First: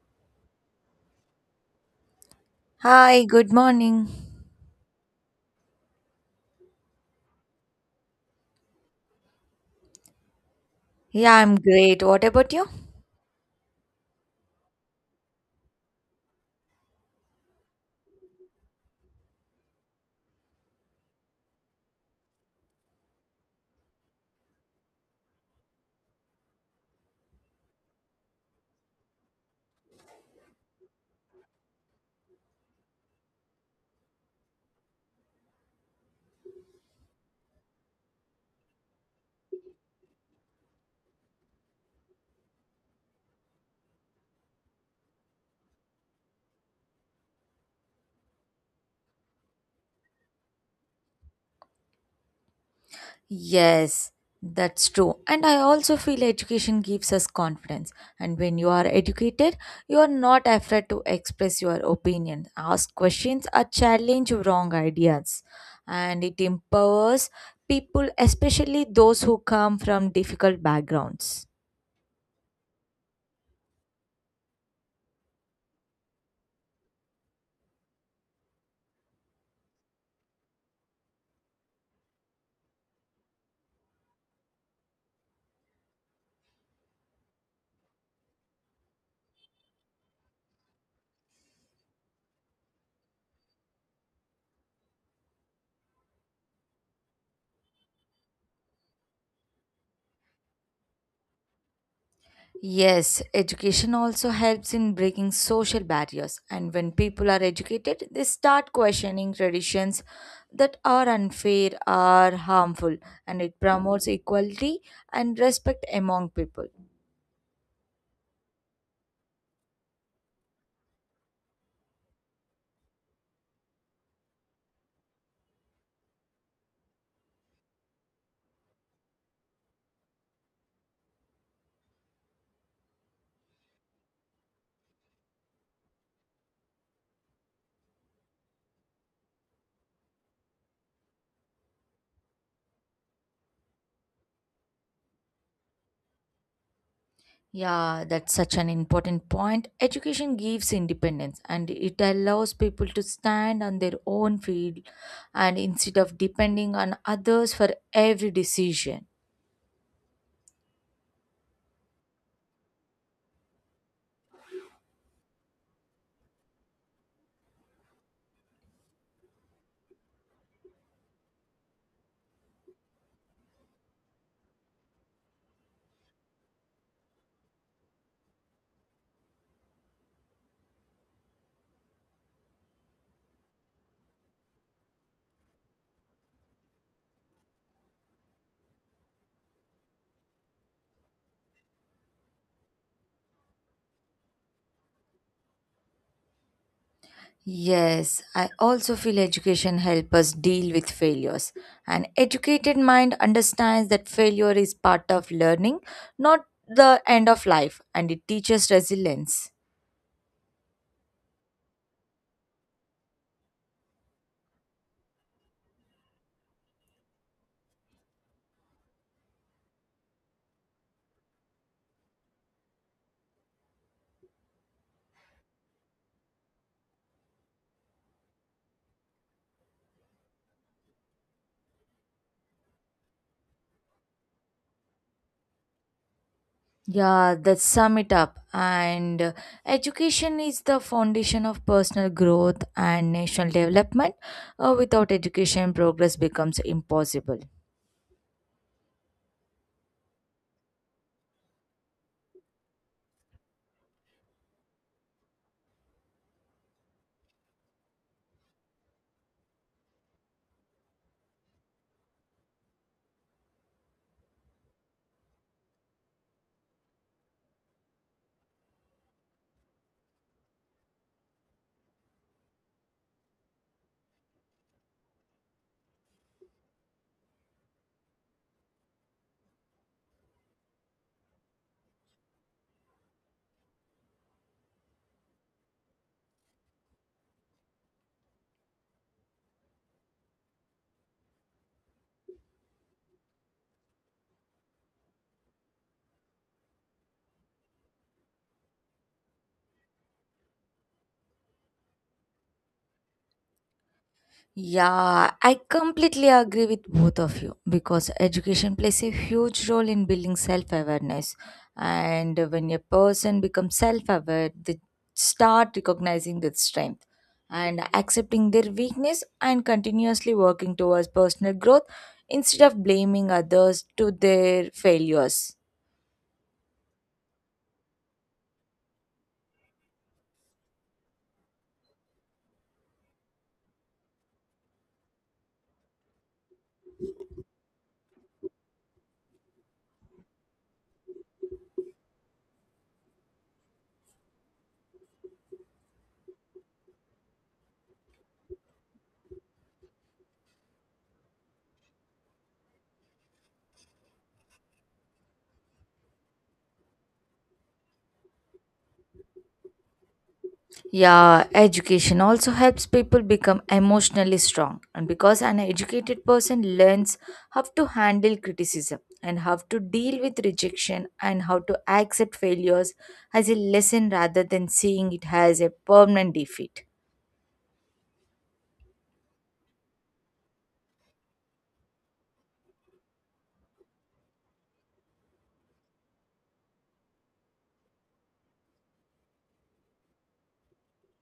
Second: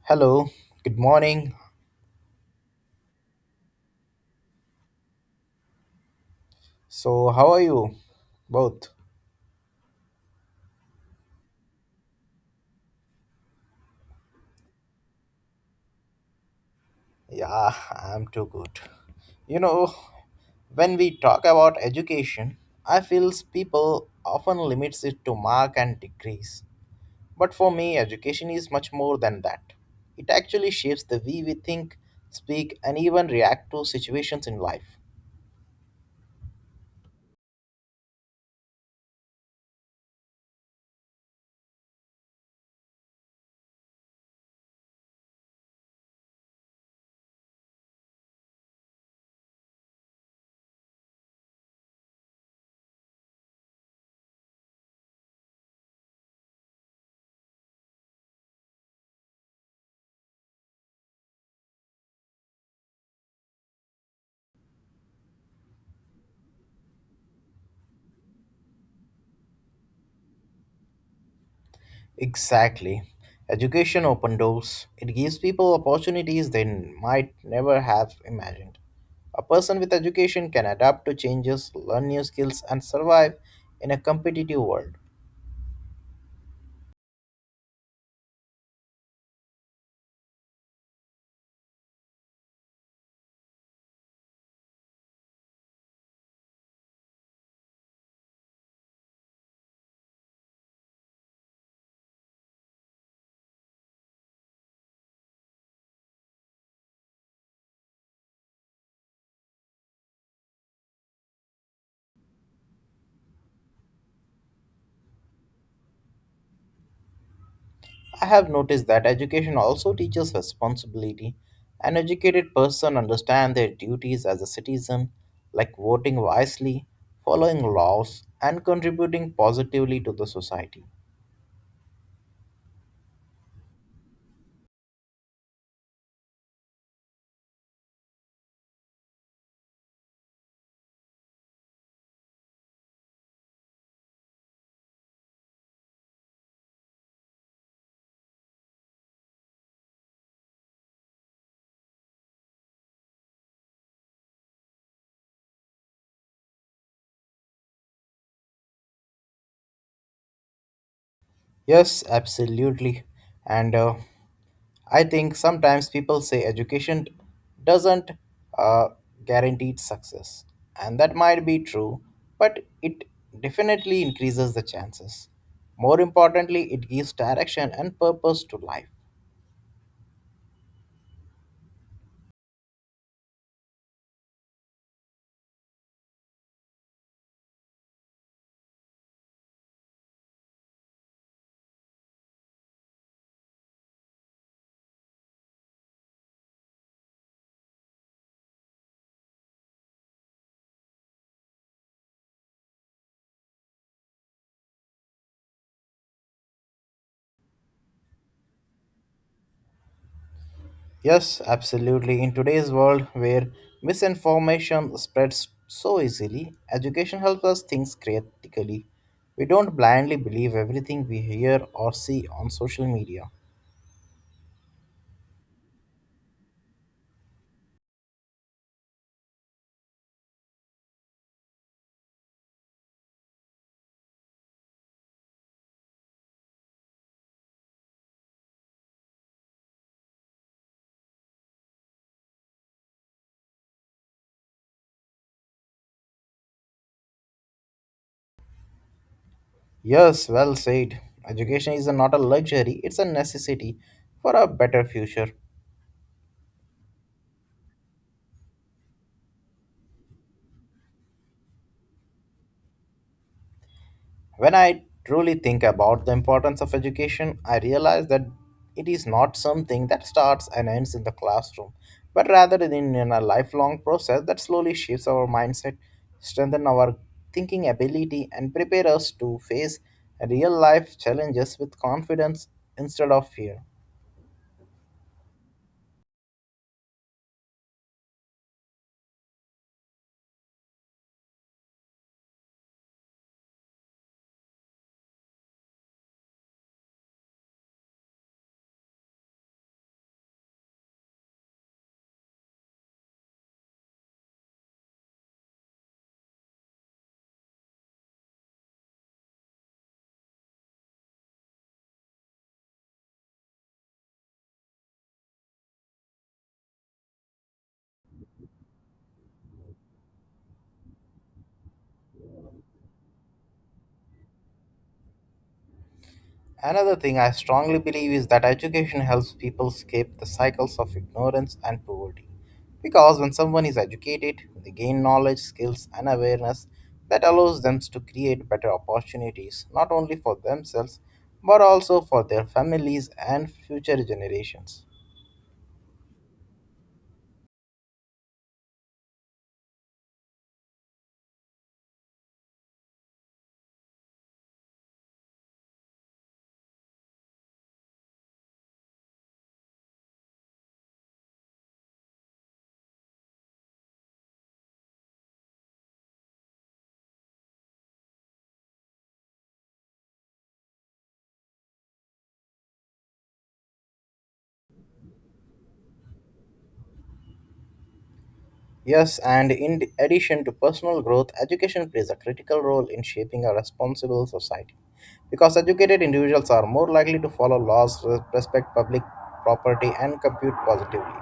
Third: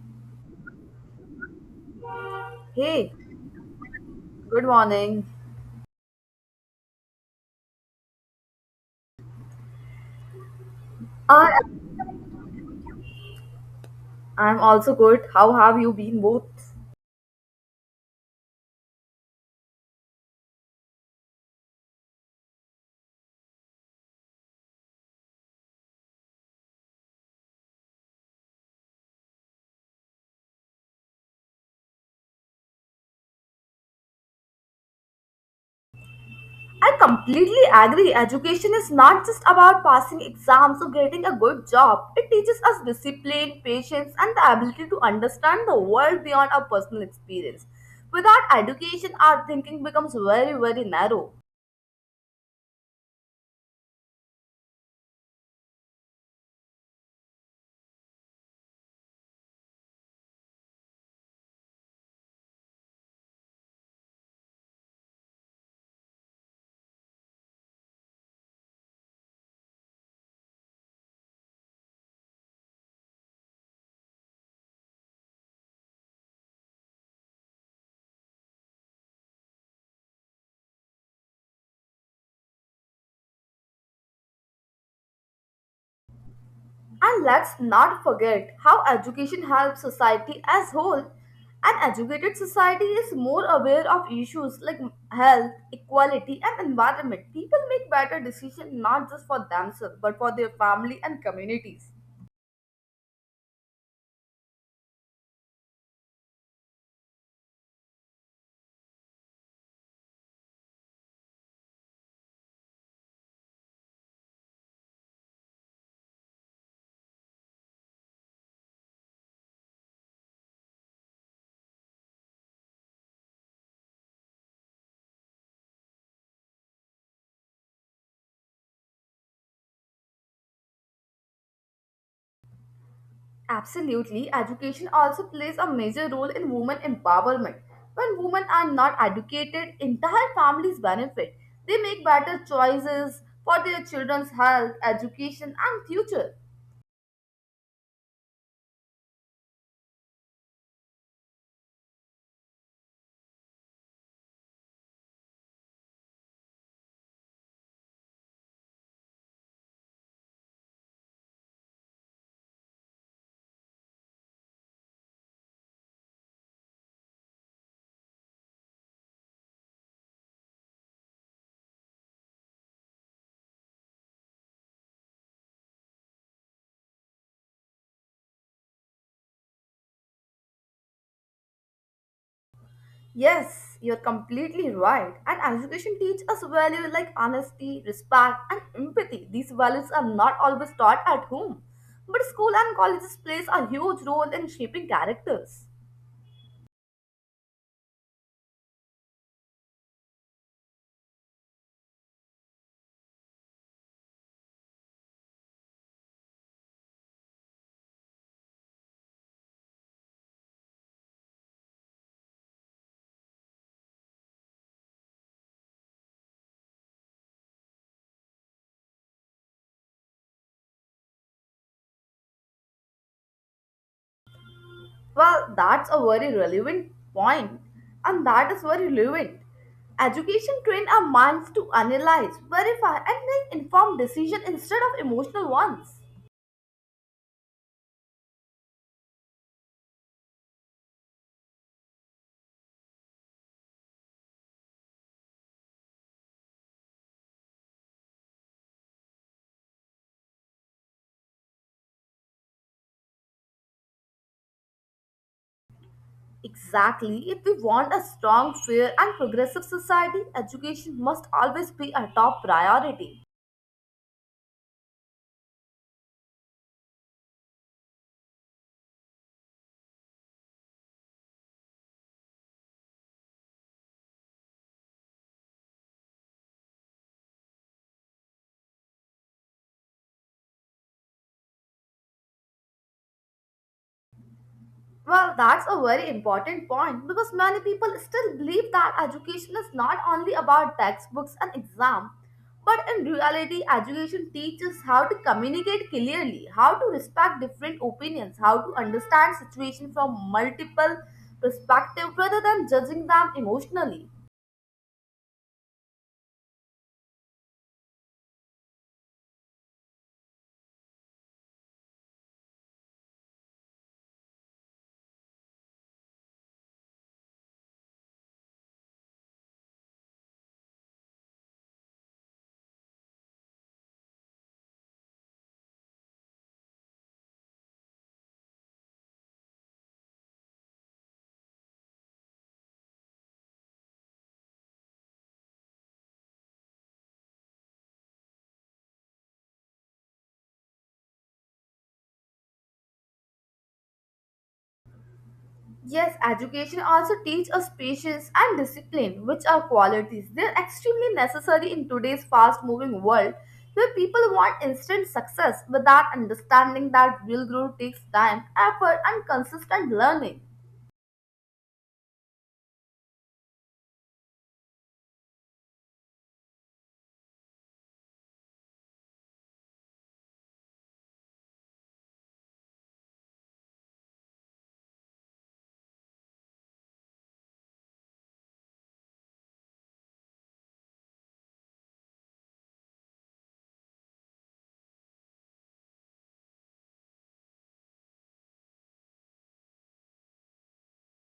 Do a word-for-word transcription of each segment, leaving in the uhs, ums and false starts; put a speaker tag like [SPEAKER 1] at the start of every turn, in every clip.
[SPEAKER 1] Hello, good morning.
[SPEAKER 2] Hey,
[SPEAKER 3] Hi, good morning.
[SPEAKER 2] good morning.
[SPEAKER 1] So, how are you both?
[SPEAKER 3] Yeah, I'm
[SPEAKER 2] I
[SPEAKER 3] great. What about you?
[SPEAKER 2] I'm also good. How have you been both?
[SPEAKER 1] Yeah, I'm too good. You know, when we talk about education, I feel people often limits it to mark and degrees. But for me, education is much more than that. It actually shapes the way we think, speak, and even react to situations in life.
[SPEAKER 2] I completely agree. Education is not just about passing exams or getting a good job. It teaches us discipline, patience, and the ability to understand the world beyond our personal experience. Without education, our thinking becomes very, very narrow.
[SPEAKER 3] Yes, that's true. And I also feel education gives us confidence. And when you are educated, you are not afraid to express your opinion, ask questions, or challenge wrong ideas. And it empowers people, especially those who come from difficult backgrounds.
[SPEAKER 1] Exactly. Education open doors. It gives people opportunities they might never have imagined. A person with education can adapt to changes, learn new skills, and survive in a competitive world.
[SPEAKER 2] And let's not forget how education helps society as whole. An educated society is more aware of issues like health, equality, and environment. People make better decisions not just for themselves but for their family and communities.
[SPEAKER 3] Yes, education also helps in breaking social barriers, and when people are educated, they start questioning traditions that are unfair or harmful, and it promotes equality and respect among people.
[SPEAKER 1] I have noticed that education also teaches responsibility. An educated person understands their duties as a citizen, like voting wisely, following laws, and contributing positively to the society.
[SPEAKER 2] Absolutely, education also plays a major role in women empowerment. When women are not educated, entire families benefit. They make better choices for their children's health, education, and future.
[SPEAKER 3] Yeah, that's such an important point. Education gives independence and it allows people to stand on their own feet and instead of depending on others for every decision.
[SPEAKER 1] Yes, absolutely. And uh, I think sometimes people say education doesn't uh, guarantee success, and that might be true, but it definitely increases the chances. More importantly, it gives direction and purpose to life.
[SPEAKER 2] Yes, you're completely right. And education teaches us values like honesty, respect, and empathy. These values are not always taught at home, but school and colleges plays a huge role in shaping characters.
[SPEAKER 3] Yes, I also feel education helps us deal with failures. An educated mind understands that failure is part of learning, not the end of life, and it teaches resilience.
[SPEAKER 1] Yes, absolutely. In today's world where misinformation spreads so easily, education helps us think critically. We don't blindly believe everything we hear or see on social media.
[SPEAKER 2] Well, that's a very relevant point, and that is very relevant. Education trains our minds to analyze, verify, and make informed decisions instead of emotional ones.
[SPEAKER 3] Yeah, that sum it up. And uh, Education is the foundation of personal growth and national development. Uh, without education, progress becomes impossible.
[SPEAKER 1] Yes, well said. Education is not a luxury, it's a necessity for a better future.
[SPEAKER 2] Exactly. If we want a strong, fair, and progressive society, education must always be a top priority.
[SPEAKER 1] When I truly think about the importance of education, I realize that it is not something that starts and ends in the classroom, but rather in, in a lifelong process that slowly shapes our mindset, strengthens our thinking ability, and prepare us to face real life challenges with confidence instead of fear.
[SPEAKER 2] Well, that's a very important point because many people still believe that education is not only about textbooks and exam, but in reality, education teaches how to communicate clearly, how to respect different opinions, how to understand situation from multiple perspectives rather than judging them emotionally.
[SPEAKER 3] Yeah, I completely agree with both of you because education plays a huge role in building self awareness. And when a person becomes self aware, they start recognizing their strength and accepting their weakness and continuously working towards personal growth instead of blaming others to their failures.
[SPEAKER 1] Another thing I strongly believe is that education helps people escape the cycles of ignorance and poverty. Because when someone is educated, they gain knowledge, skills, and awareness that allows them to create better opportunities not only for themselves but also for their families and future generations.
[SPEAKER 2] Yes, education also teaches us patience and discipline, which are qualities. They're extremely necessary in today's fast moving world where people want instant success without understanding that real growth takes time, effort, and consistent learning.
[SPEAKER 3] Yeah, education also helps people become emotionally strong. And because an educated person learns how to handle criticism and how to deal with rejection and how to accept failures as a lesson rather than seeing it as a permanent defeat.
[SPEAKER 1] Yes, and in addition to personal growth, education plays a critical role in shaping a responsible society. Because educated individuals are more likely to follow laws, res- respect public property, and compute positively.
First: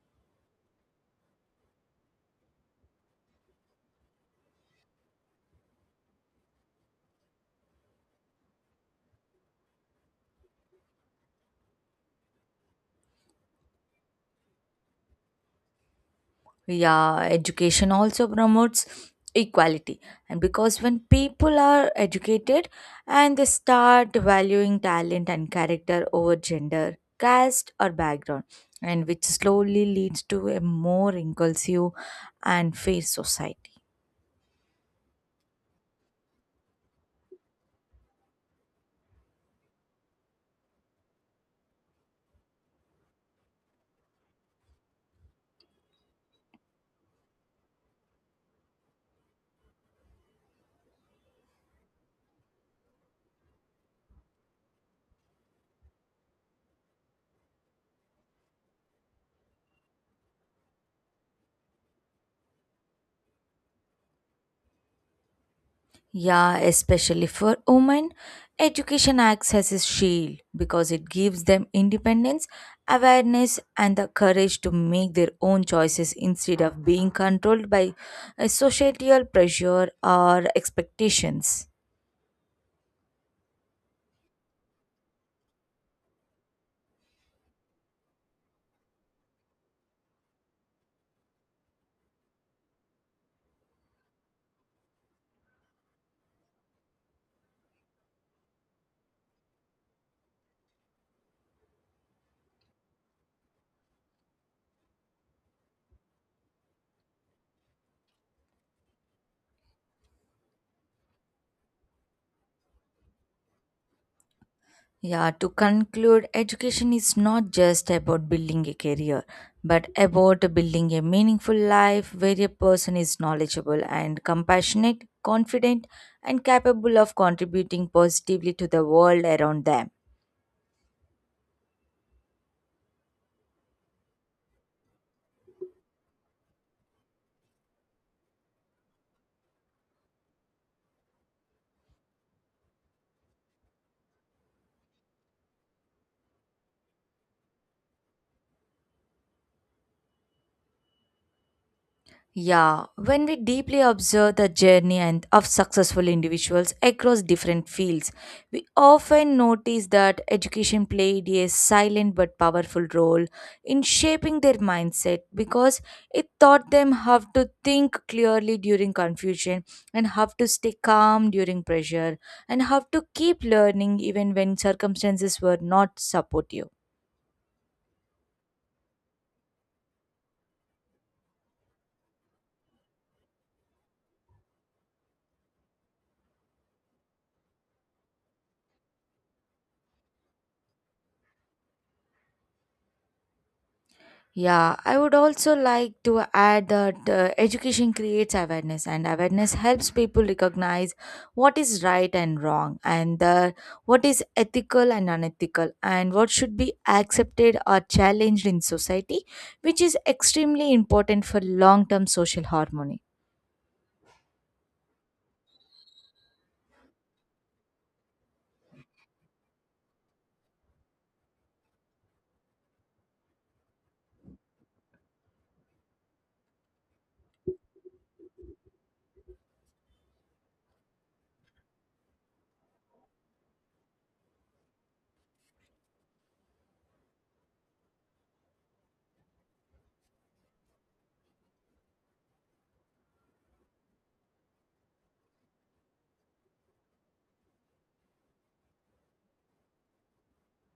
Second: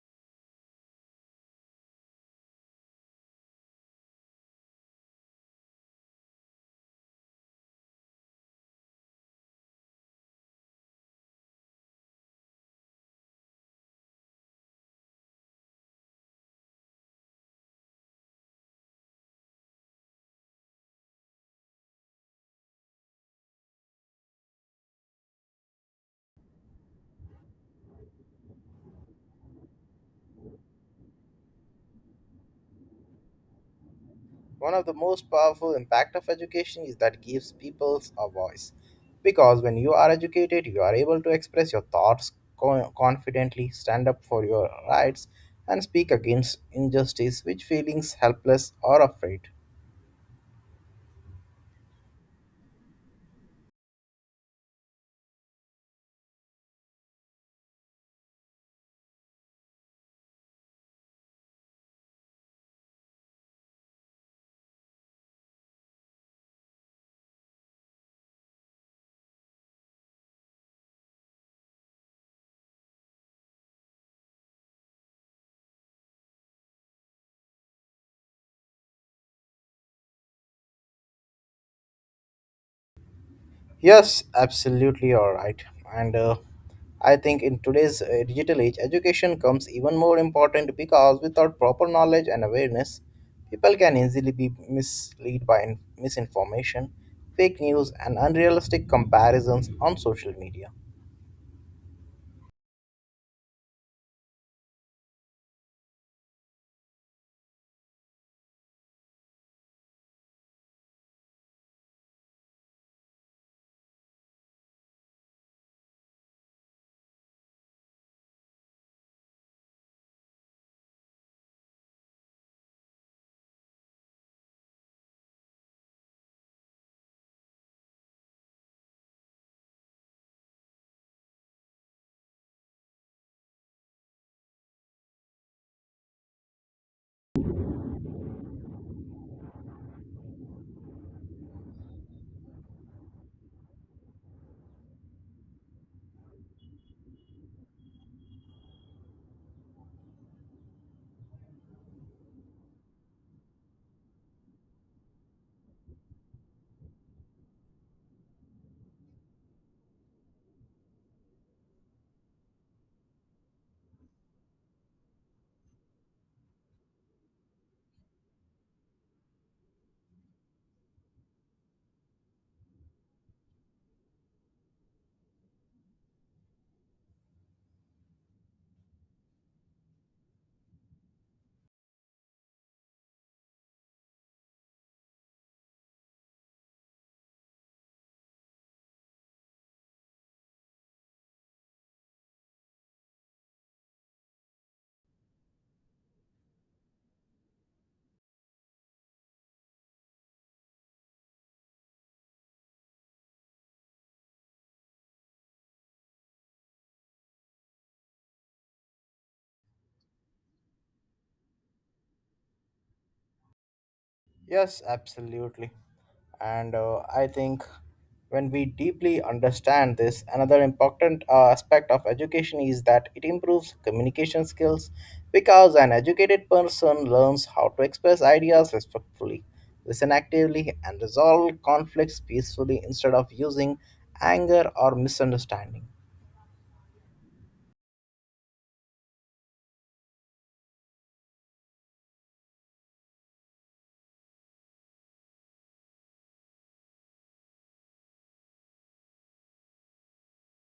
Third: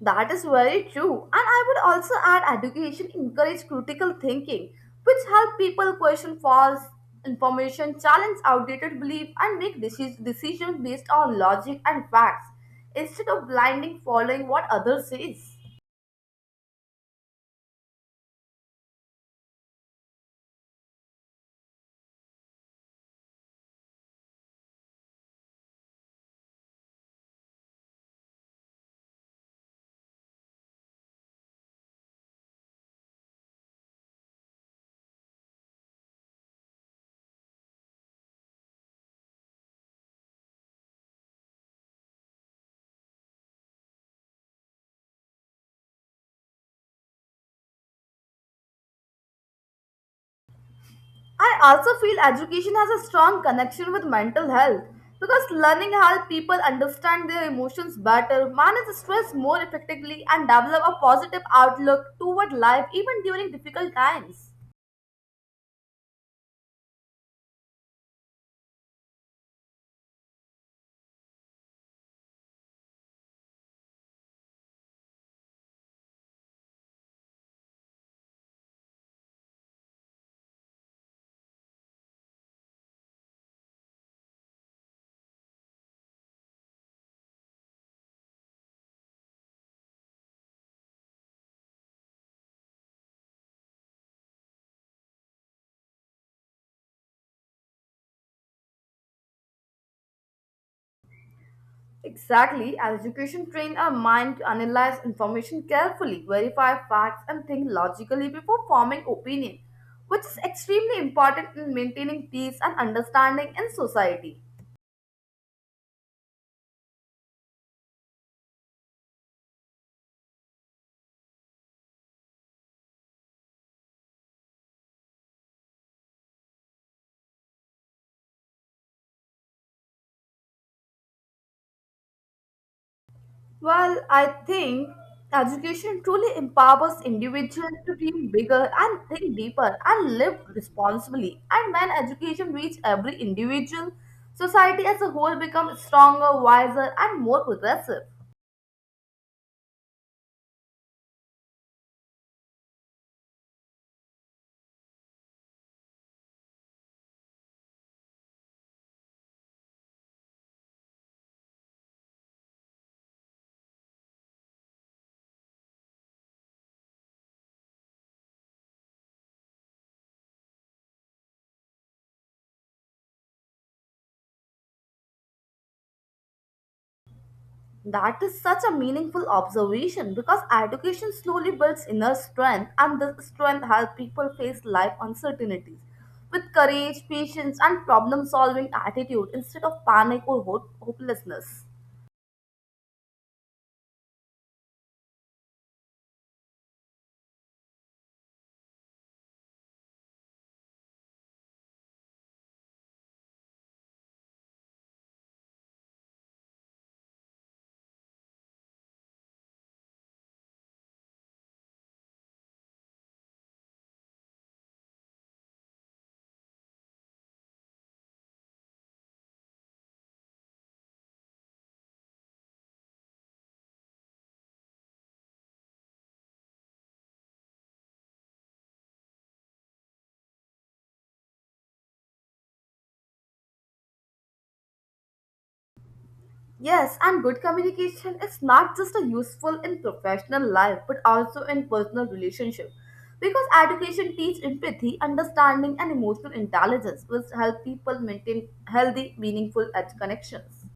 [SPEAKER 2] That is very true. And I would also add education encourage critical thinking, which help people question false information, challenge outdated belief, and make decis- decisions based on logic and facts instead of blindly following what others says.
[SPEAKER 3] Yeah, education also promotes equality and because when people are educated and they start valuing talent and character over gender caste or background and which slowly leads to a more inclusive and fair society.
[SPEAKER 1] One of the most powerful impact of education is that gives peoples a voice. Because when you are educated, you are able to express your thoughts co- confidently, stand up for your rights, and speak against injustice, which feelings helpless or afraid.
[SPEAKER 2] I also feel education has a strong connection with mental health because learning helps people understand their emotions better, manage stress more effectively, and develop a positive outlook toward life even during difficult times.
[SPEAKER 3] Yeah, especially for women, education acts as a shield because it gives them independence, awareness, and the courage to make their own choices instead of being controlled by uh, societal pressure or expectations.
[SPEAKER 1] Yes, absolutely, all right. And uh, I think in today's uh, digital age, education comes even more important because without proper knowledge and awareness, people can easily be misled by in- misinformation, fake news, and unrealistic comparisons on social media.
[SPEAKER 2] Exactly, as education trains our mind to analyze information carefully, verify facts, and think logically before forming opinion, which is extremely important in maintaining peace and understanding in society.
[SPEAKER 3] Yeah, to conclude, education is not just about building a career, but about building a meaningful life where a person is knowledgeable and compassionate, confident, and capable of contributing positively to the world around them.
[SPEAKER 2] Well, I think education truly empowers individuals to dream bigger and think deeper and live responsibly. And when education reaches every individual, society as a whole becomes stronger, wiser, and more progressive.
[SPEAKER 3] Yeah, when we deeply observe the journey and of successful individuals across different fields, we often notice that education played a silent but powerful role in shaping their mindset because it taught them how to think clearly during confusion and how to stay calm during pressure and how to keep learning even when circumstances were not supportive.
[SPEAKER 2] That is such a meaningful observation because education slowly builds inner strength, and this strength helps people face life uncertainties with courage, patience, and problem solving attitude instead of panic or hope- hopelessness.
[SPEAKER 3] Yeah, I would also like to add that uh, education creates awareness, and awareness helps people recognize what is right and wrong, and uh, what is ethical and unethical, and what should be accepted or challenged in society, which is extremely important for long term social harmony.
[SPEAKER 1] Yes, absolutely. And uh, I think when we deeply understand this, another important uh, aspect of education is that it improves communication skills because an educated person learns how to express ideas respectfully, listen actively, and resolve conflicts peacefully instead of using anger or misunderstanding.
[SPEAKER 2] Yes, and good communication is not just a useful in professional life but also in personal relationship because education teaches empathy, understanding, and emotional intelligence, which help people maintain healthy, meaningful ed- connections.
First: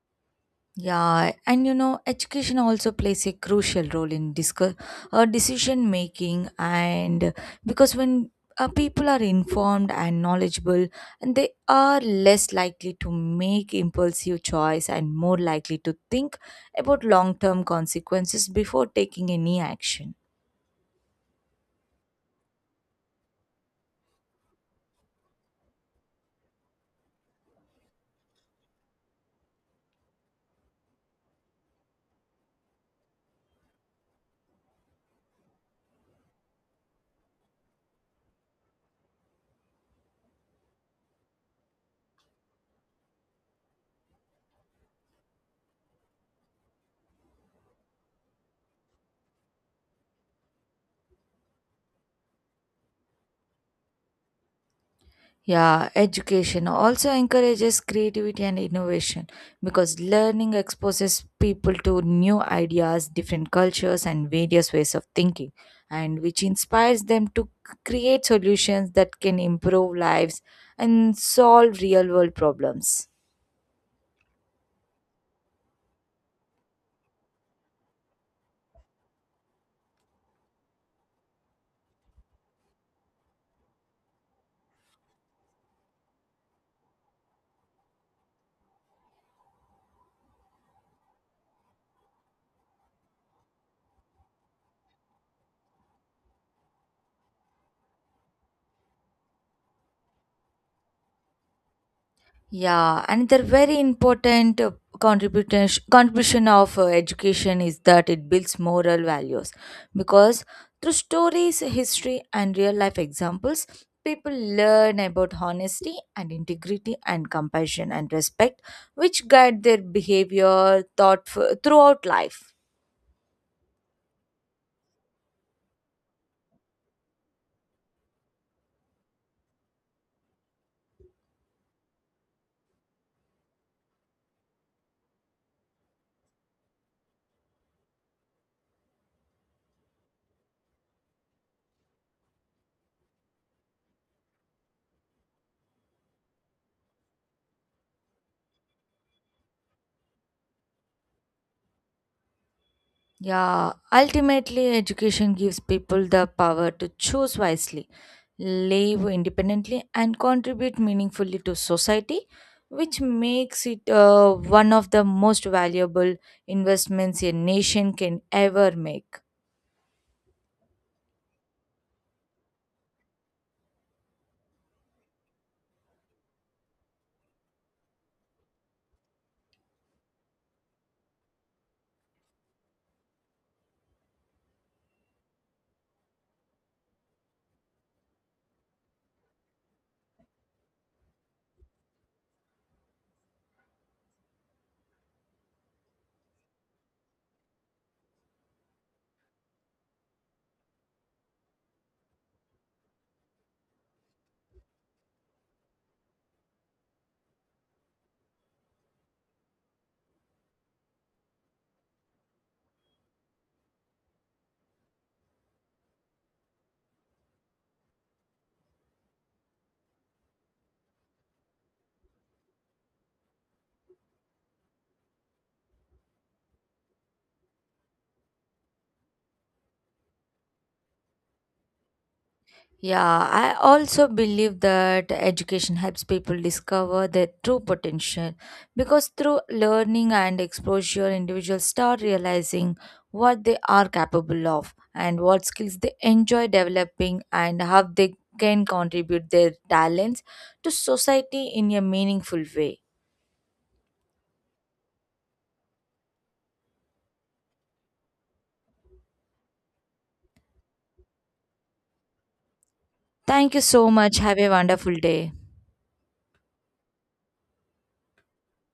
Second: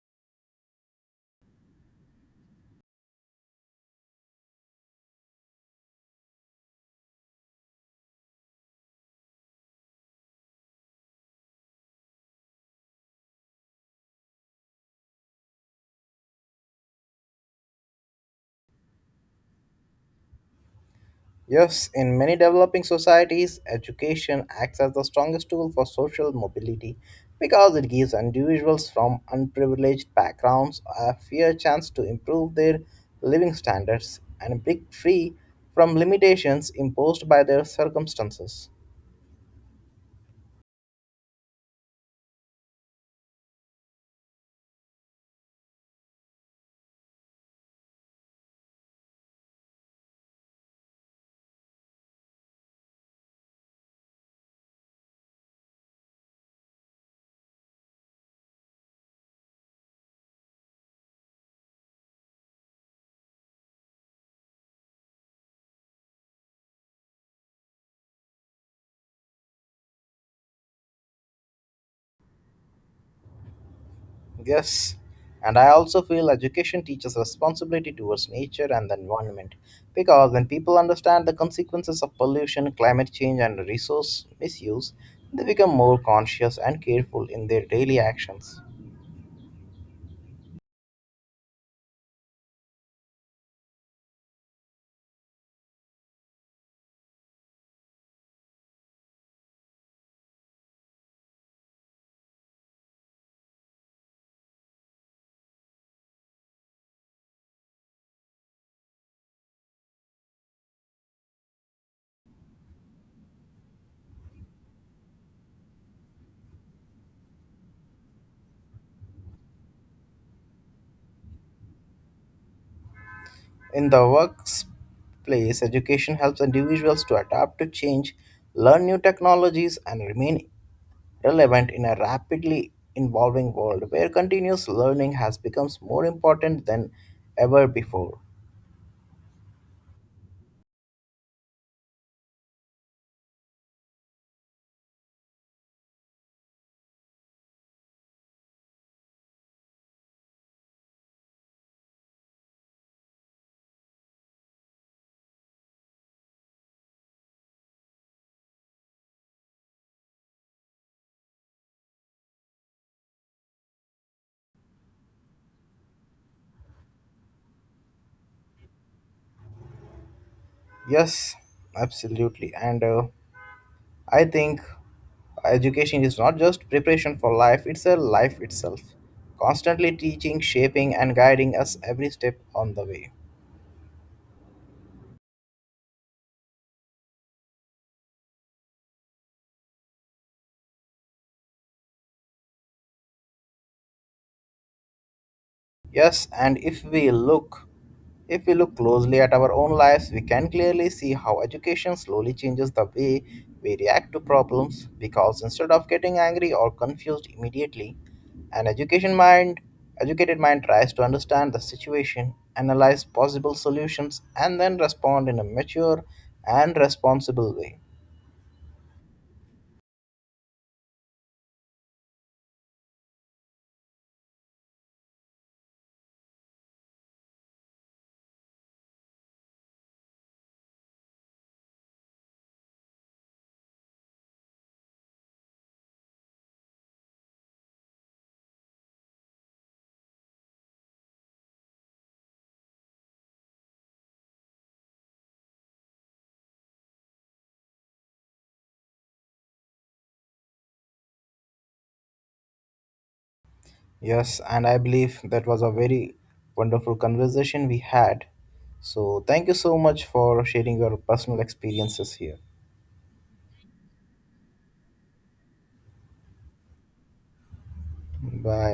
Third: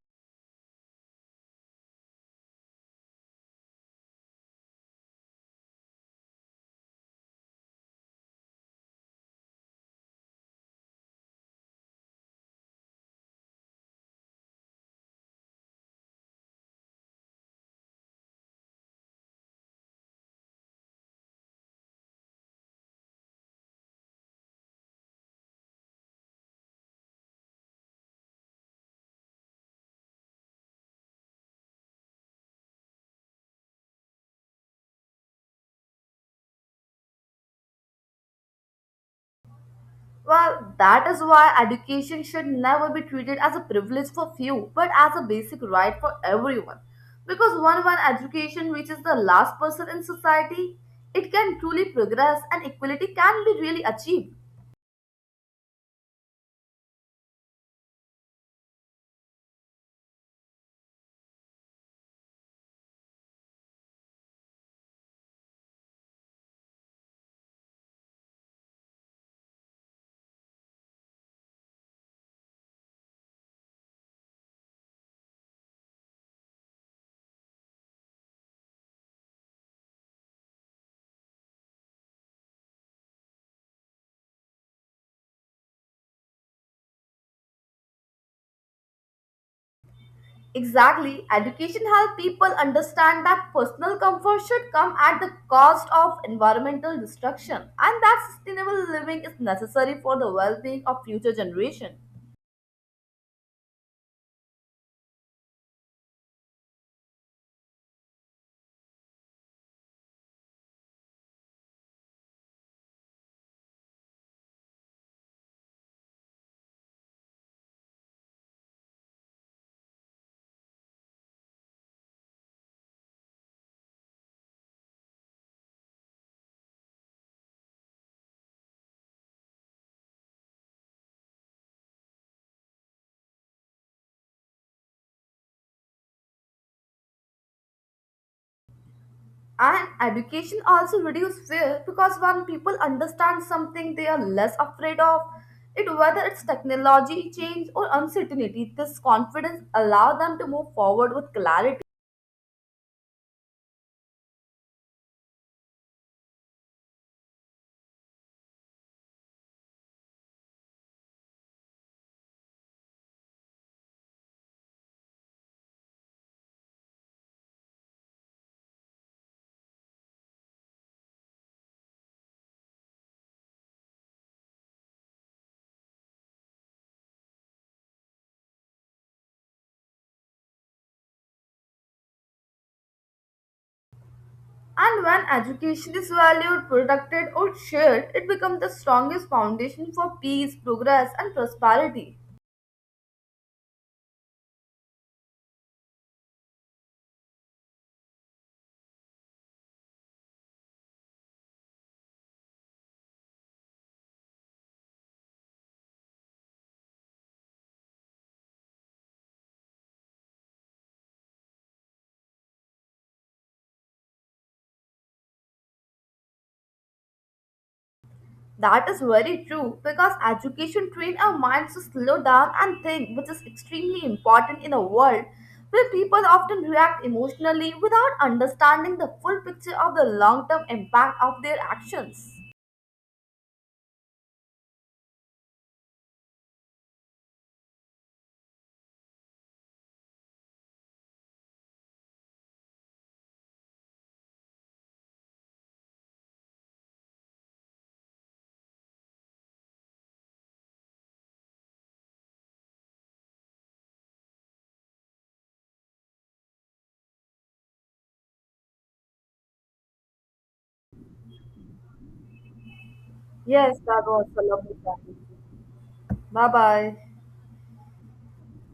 [SPEAKER 3] Yeah, and you know, education also plays a crucial role in discuss uh, decision making, and because when uh, people are informed and knowledgeable, and they are less likely to make impulsive choice and more likely to think about long term consequences before taking any action.
[SPEAKER 1] Yes, in many developing societies, education acts as the strongest tool for social mobility because it gives individuals from unprivileged backgrounds a fair chance to improve their living standards and break free from limitations imposed by their circumstances.
[SPEAKER 2] Well, that is why education should never be treated as a privilege for few, but as a basic right for everyone. Because when one education reaches the last person in society, it can truly progress and equality can be really achieved.
[SPEAKER 3] Yeah, education also encourages creativity and innovation because learning exposes people to new ideas, different cultures, and various ways of thinking, and which inspires them to c- create solutions that can improve lives and solve real world problems.
[SPEAKER 1] Yes, and I also feel education teaches responsibility towards nature and the environment because when people understand the consequences of pollution, climate change, and resource misuse, they become more conscious and careful in their daily actions.
[SPEAKER 2] Exactly, education helps people understand that personal comfort should come at the cost of environmental destruction and that sustainable living is necessary for the well being of future generation.
[SPEAKER 3] Yeah, another very important uh, contribution contribution of uh, education is that it builds moral values because through stories, history, and real life examples, people learn about honesty and integrity and compassion and respect, which guide their behavior thought throughout life.
[SPEAKER 1] In the workplace, education helps individuals to adapt to change, learn new technologies, and remain relevant in a rapidly evolving world where continuous learning has become more important than ever before.
[SPEAKER 2] And education also reduces fear because when people understand something they are less afraid of it, whether it's technology change or uncertainty, this confidence allows them to move forward with clarity.
[SPEAKER 3] Yeah, ultimately, education gives people the power to choose wisely live independently, and contribute meaningfully to society, which makes it uh, one of the most valuable investments a nation can ever make.
[SPEAKER 1] Yes, absolutely. And uh, I think education is not just preparation for life, it's a life itself, constantly teaching, shaping, and guiding us every step on the way.
[SPEAKER 2] And when education is valued, protected, or shared, it becomes the strongest foundation for peace, progress, and prosperity.
[SPEAKER 1] Yes, and if we look if we look closely at our own lives, we can clearly see how education slowly changes the way we react to problems because instead of getting angry or confused immediately, an education mind educated mind tries to understand the situation, analyze possible solutions and then respond in a mature and responsible way.
[SPEAKER 2] That is very true because education trains our minds to slow down and think, which is extremely important in a world where people often react emotionally without understanding the full picture of the long term impact of their actions.
[SPEAKER 3] Yeah, I also believe that education helps people discover their true potential because through learning and exposure, individuals start realizing what they are capable of and what skills they enjoy developing and how they can contribute their talents to society in a meaningful way.
[SPEAKER 1] Yes, and I believe that was a very wonderful conversation we had. So, thank you so much for sharing your personal experiences here.
[SPEAKER 3] Thank you
[SPEAKER 2] Yes,
[SPEAKER 3] so
[SPEAKER 2] that
[SPEAKER 3] much.
[SPEAKER 2] was
[SPEAKER 3] Have
[SPEAKER 2] a
[SPEAKER 3] a
[SPEAKER 2] lovely
[SPEAKER 3] wonderful
[SPEAKER 2] time.
[SPEAKER 3] day.
[SPEAKER 2] Bye bye.
[SPEAKER 1] Bye.